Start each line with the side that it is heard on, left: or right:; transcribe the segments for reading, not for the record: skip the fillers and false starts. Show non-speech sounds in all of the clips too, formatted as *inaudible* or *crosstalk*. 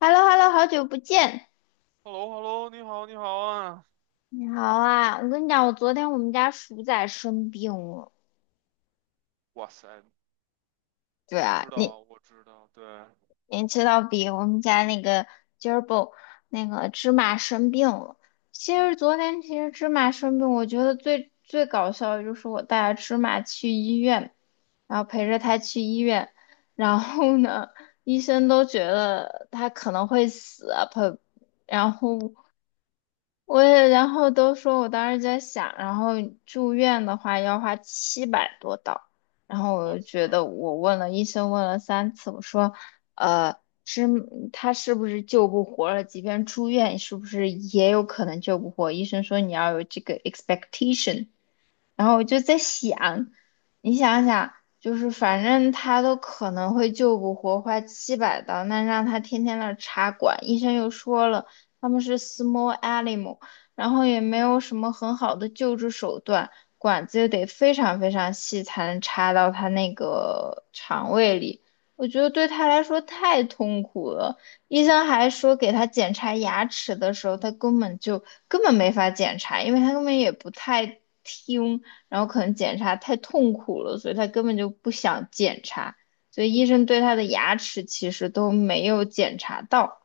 left: h e l l o h e l l o 好久不见，
right: h e l l o h e l l o 你好，你好啊！
left: 你好啊！我跟你讲，我昨天我们家鼠仔生病了。
right: 哇塞，
left: 对
right: 我
left: 啊，
right: 知
left: 你
right: 道，我知道，对。
left: 你知道比我们家那个 g e r b i 那个芝麻生病了。其实昨天其实芝麻生病，我觉得最搞笑的就是我带着芝麻去医院，然后陪着他去医院，然后呢，医生都觉得他可能会死啊，陪，然后。我也，然后都说我当时在想，然后住院的话要花700多刀，然后我
right: 哇
left: 就
right: 塞。
left: 觉得我问了医生问了3次，我说，呃，是他是不是救不活了？即便住院，是不是也有可能救不活？医生说你要有这个 expectation，然后我就在想，你想想，就是反正他都可能会救不活，花700刀，那让他天天那儿插管，医生又说了，他们是 small animal，然后也没有什么很好的救治手段，管子又得非常非常细才能插到他那个肠胃里。我觉得对他来说太痛苦了。医生还说，给他检查牙齿的时候，他根本没法检查，因为他根本也不太听。然后可能检查太痛苦了，所以他根本就不想检查，所以医生对他的牙齿其实都没有检查到。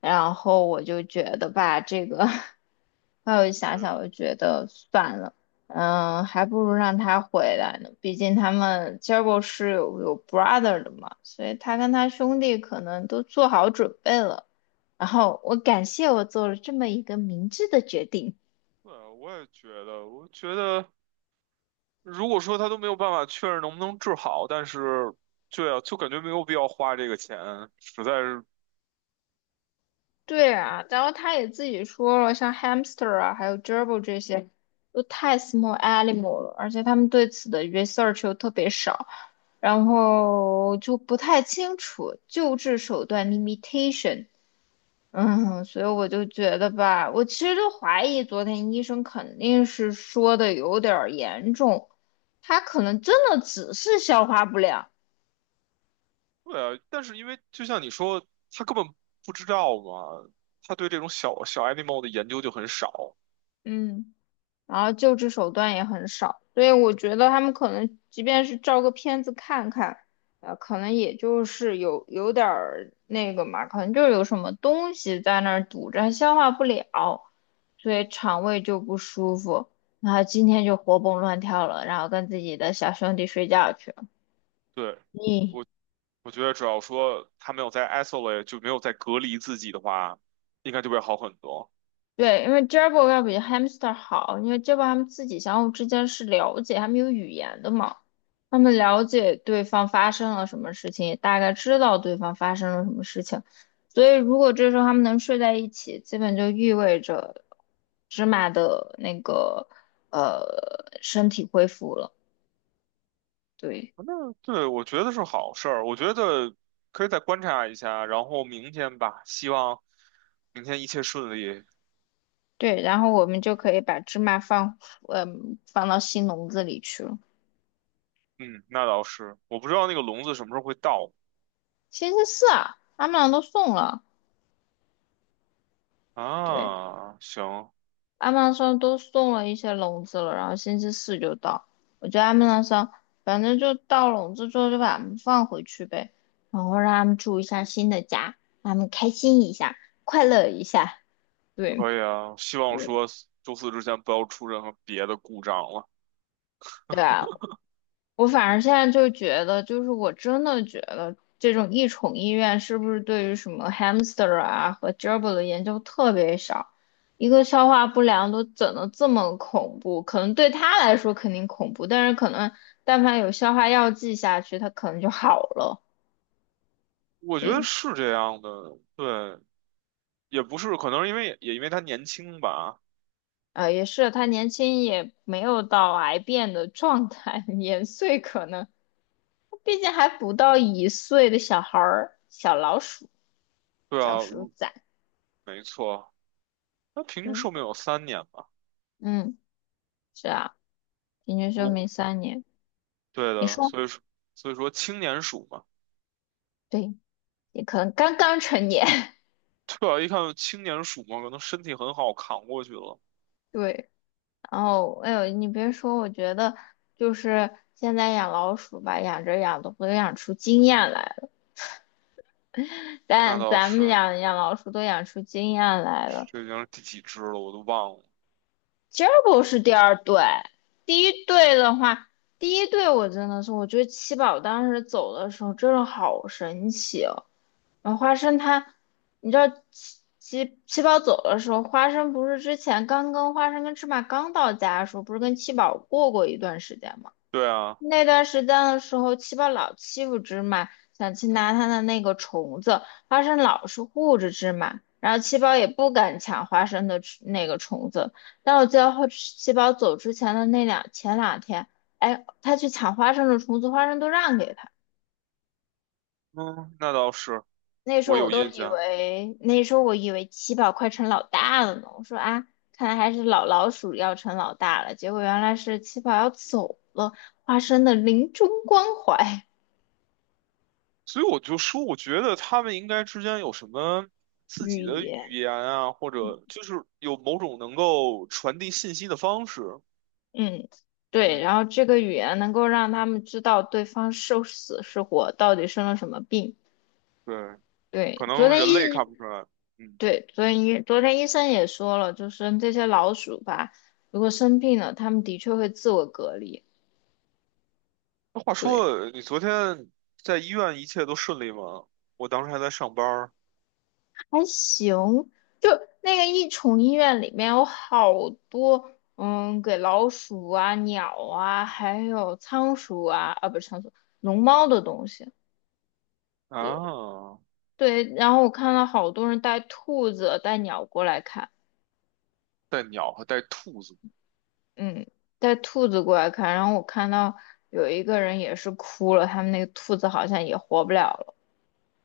left: 然后我就觉得吧，这个，*laughs* 后来我就
right: 觉
left: 想想，
right: 得。
left: 我就觉得算了，嗯，还不如让他回来呢。毕竟他们 j e r b i l 是有 brother 的嘛，所以他跟他兄弟可能都做好准备了。然后我感谢我做了这么一个明智的决定。
right: 对，我也觉得，我觉得，如果说他都没有办法确认能不能治好，但是，对啊，就感觉没有必要花这个钱，实在是。
left: 对啊，然后他也自己说了，像 hamster 啊，还有 gerbil 这些，都太 small animal 了，而且他们对此的 research 又特别少，然后就不太清楚救治手段 limitation。嗯，所以我就觉得吧，我其实就怀疑昨天医生肯定是说的有点儿严重，他可能真的只是消化不良。
right: 对啊，但是因为就像你说，他根本不知道嘛，他对这种小小 animal 的研究就很少。
left: 嗯。然后救治手段也很少，所以我觉得他们可能即便是照个片子看看，可能也就是有点儿那个嘛，可能就是有什么东西在那儿堵着，它消化不了，所以肠胃就不舒服，然后今天就活蹦乱跳了，然后跟自己的小兄弟睡觉去了。
right: 对，
left: 你
right: 我我觉得只要说他没有在 isolate，就没有在隔离自己的话，应该就会好很多。
left: 对，因为 Jabber 要比 Hamster 好，因为 Jabber 他们自己相互之间是了解，他们有语言的嘛，他们了解对方发生了什么事情，也大概知道对方发生了什么事情，所以如果这时候他们能睡在一起，基本就意味着芝麻的那个呃身体恢复了，对
right: 那对，我觉得是好事儿。我觉得可以再观察一下，然后明天吧，希望明天一切顺利。
left: 对，然后我们就可以把芝麻放嗯、放到新笼子里去了。
right: 嗯，那倒是，我不知道那个笼子什么时候会到
left: 星期四啊，他们俩都送了。对。
right: 啊。行，
left: 阿曼上都送了一些笼子了，然后星期四就到。我觉得阿曼上反正就到笼子之后就把它们放回去呗，然后让他们住一下新的家，让他们开心一下，快乐一下。对，
right: 可以啊。希望说周四之前不要出任何别的故障了。
left: 对啊，我反而现在就觉得，就是我真的觉得这种异宠医院是不是对于什么 hamster 啊和 gerbil 的研究特别少？一个消化不良都整得这么恐怖，可能对他来说肯定恐怖，但是可能但凡有消化药剂下去，他可能就好了。
right: 我觉得
left: 对，
right: 是这样的，对，也不是，可能是因为也因为他年轻吧。
left: 啊也是，他年轻也没有到癌变的状态，*laughs* 年岁可能，毕竟还不到一岁的小孩儿，小老鼠，
right: 对
left: 小
right: 啊，
left: 鼠崽，
right: 没错，他平均寿命
left: 嗯
right: 有3年吧。
left: 嗯。是啊，平均寿命
right: 如
left: 3年。
right: 对
left: 你
right: 的，
left: 说，
right: 所以说青年鼠嘛。
left: 对，你可能刚刚成年。*laughs*
right: 对啊，一看就青年鼠嘛，可能身体很好，扛过去了。
left: 对，然后哎呦，你别说，我觉得就是现在养老鼠吧，养着养着都养出经验来了。
right: 那
left: 但
right: 倒
left: 咱们
right: 是，
left: 养养老鼠都养出经验来了，
right: 这已经是第几只了，我都忘了。
left: g e r 是第2队，第一队的话，第一队我真的是，我觉得七宝当时走的时候真的好神奇哦。然后花生他，你知道七宝走的时候，花生不是之前刚跟花生跟芝麻刚到家的时候，不是跟七宝过过一段时间吗？
right: 对啊，
left: 那段时间的时候，七宝老欺负芝麻，想去拿他的那个虫子，花生老是护着芝麻，然后七宝也不敢抢花生的吃那个虫子。但我记得后七宝走之前的那两前两天，哎，他去抢花生的虫子，花生都让给他。
right: 嗯，那倒是，
left: 那时
right: 我
left: 候我
right: 有
left: 都
right: 印
left: 以
right: 象。
left: 为，那时候我以为七宝快成老大了呢。我说啊，看来还是老老鼠要成老大了。结果原来是七宝要走了，花生的临终关怀。
right: 所以我就说，我觉得他们应该之间有什么
left: *laughs*
right: 自
left: 寓
right: 己的
left: 意。
right: 语言啊，或者就是有某种能够传递信息的方式。
left: 嗯，对，
right: 嗯，
left: 然后这个语言能够让他们知道对方是死是活，到底生了什么病。
right: 对，
left: 对，
right: 可
left: 昨
right: 能
left: 天
right: 人类
left: 医，
right: 看不出来。嗯，
left: 对，昨天医，昨天医生也说了，就是这些老鼠吧，如果生病了，它们的确会自我隔离。
right: 那话
left: 对，
right: 说，你昨天在医院一切都顺利吗？我当时还在上班儿
left: 还行，就那个益宠医院里面有好多，嗯，给老鼠啊、鸟啊，还有仓鼠啊，啊，不是仓鼠，龙猫的东西。对。
right: 啊。
left: 对，然后我看到好多人带兔子、带鸟过来看，
right: 带鸟和带兔子。
left: 嗯，带兔子过来看，然后我看到有一个人也是哭了，他们那个兔子好像也活不了了，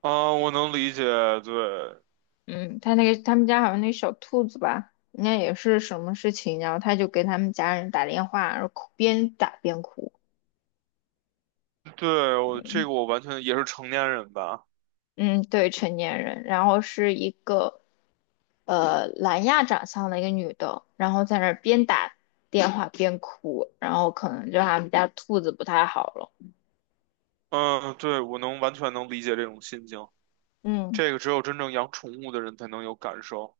right: 啊，我能理解，对，
left: 嗯，他那个他们家好像那小兔子吧，应该也是什么事情，然后他就给他们家人打电话，然后哭边打边哭，
right: 对，我这个我完全也是成年人吧。
left: 嗯，对，成年人，然后是一个南亚长相的一个女的，然后在那儿边打电话边哭，然后可能就他们家兔子不太好了。
right: 嗯，对，我能完全能理解这种心情，
left: 嗯，
right: 这个只有真正养宠物的人才能有感受。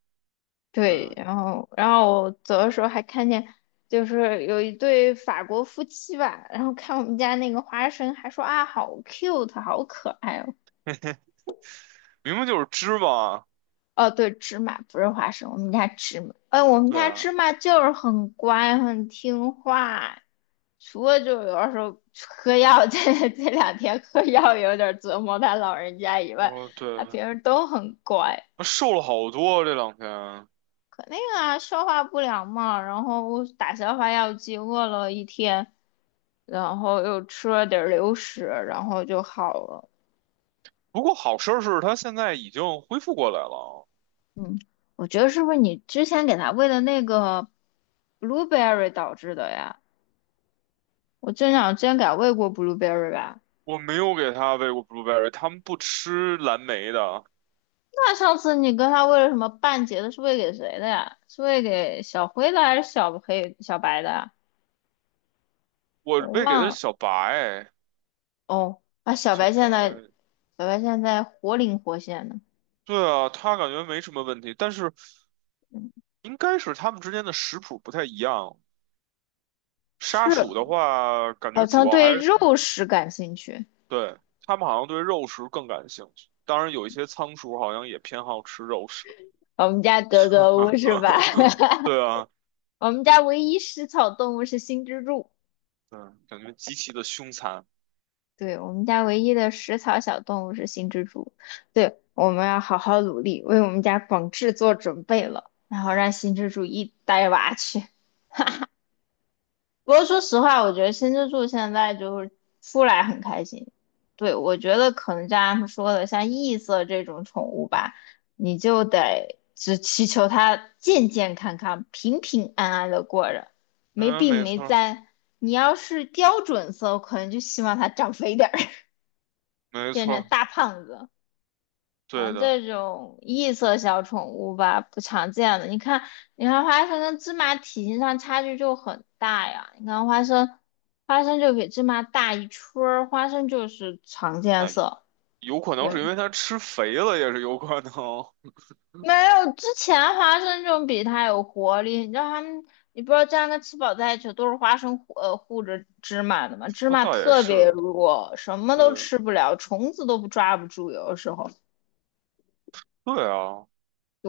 right: 对，
left: 对，然后我走的时候还看见，就是有一对法国夫妻吧，然后看我们家那个花生，还说啊好 cute，好可爱哦。
right: 明明就是芝麻。
left: 哦，对，芝麻不是花生，我们家芝麻，哎，我们
right: 对
left: 家芝
right: 啊，
left: 麻就是很乖，很听话，除了就有的时候喝药，*laughs* 这两天喝药有点折磨他老人家以外，
right: 哦，对，
left: 他平时都很乖。
right: 他瘦了好多这两天。
left: 肯定啊，消化不良嘛，然后打消化药剂，饿了一天，然后又吃了点儿流食，然后就好了。
right: 不过好事儿是他现在已经恢复过来了。
left: 嗯，我觉得是不是你之前给它喂的那个 blueberry 导致的呀？我真想之前给它喂过 blueberry 吧？
right: 我没有给他喂过 blueberry，他们不吃蓝莓的，
left: 那上次你跟它喂了什么半截的？是喂给谁的呀？是喂给小灰的还是小黑、小白的呀
right: 我
left: 我
right: 喂给的
left: 忘
right: 是
left: 了。
right: 小白，
left: 哦，啊，小
right: 小
left: 白现在，
right: 白。
left: 小白现在活灵活现的。
right: 对啊，他感觉没什么问题，但是应该是他们之间的食谱不太一样。沙鼠的
left: 是。
right: 话，感
left: 好
right: 觉主
left: 像
right: 要还
left: 对
right: 是
left: 肉食感兴趣。
right: 对它们好像对肉食更感兴趣。当然，有一些仓鼠好像也偏好吃肉食。
left: 我们家格格巫是吧？
right: *laughs*
left: *laughs*
right: 对啊，
left: 我们家唯一食草动物是新蜘蛛。
right: 嗯，感觉极其的凶残。
left: 对，我们家唯一的食草小动物是新蜘蛛。对，我们要好好努力，为我们家广志做准备了，然后让新蜘蛛一带娃去。不过说实话，我觉得新之助现在就是出来很开心。对，我觉得可能就像他们说的，像异色这种宠物吧，你就得只祈求它健健康康、平平安安的过着，没
right: 嗯，
left: 病
right: 没
left: 没
right: 错儿，
left: 灾。你要是标准色，我可能就希望它长肥点儿，*laughs*
right: 没
left: 变
right: 错
left: 成
right: 儿，
left: 大胖子。
right: 对
left: 嗯，
right: 的。
left: 这种异色小宠物吧，不常见的。你看，你看花生跟芝麻体型上差距就很大呀。你看花生，花生就比芝麻大一圈儿，花生就是常见
right: 那
left: 色。
right: 有可能
left: 对，
right: 是因为它吃肥了，也是有可能。
left: 没有之前花生就比它有活力。你知道它们，你不知道这样跟吃饱在一起都是花生护着芝麻的嘛？芝
right: 那
left: 麻
right: 倒也
left: 特别
right: 是，
left: 弱，什么
right: 对，
left: 都吃不了，虫子都不抓不住，有的时候。
right: 对啊。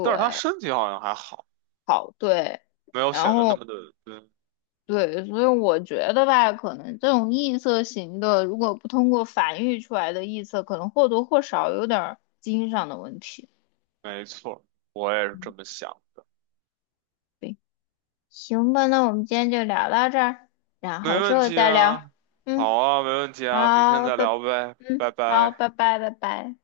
right: 但是它身体好像还好，
left: 好，对，
right: 没有
left: 然
right: 显得那
left: 后。
right: 么的，嗯，
left: 对，所以我觉得吧，可能这种异色型的，如果不通过繁育出来的异色，可能或多或少有点儿基因上的问题。
right: 没错儿，我也是这么想。
left: 对，行吧，那我们今天就聊到这儿，然
right: 没
left: 后之
right: 问
left: 后
right: 题
left: 再聊。
right: 啊，
left: 嗯，
right: 好啊，没问题啊，明天
left: 好，
right: 再
left: 拜，
right: 聊呗，拜
left: 嗯，好，
right: 拜。
left: 拜拜，拜拜。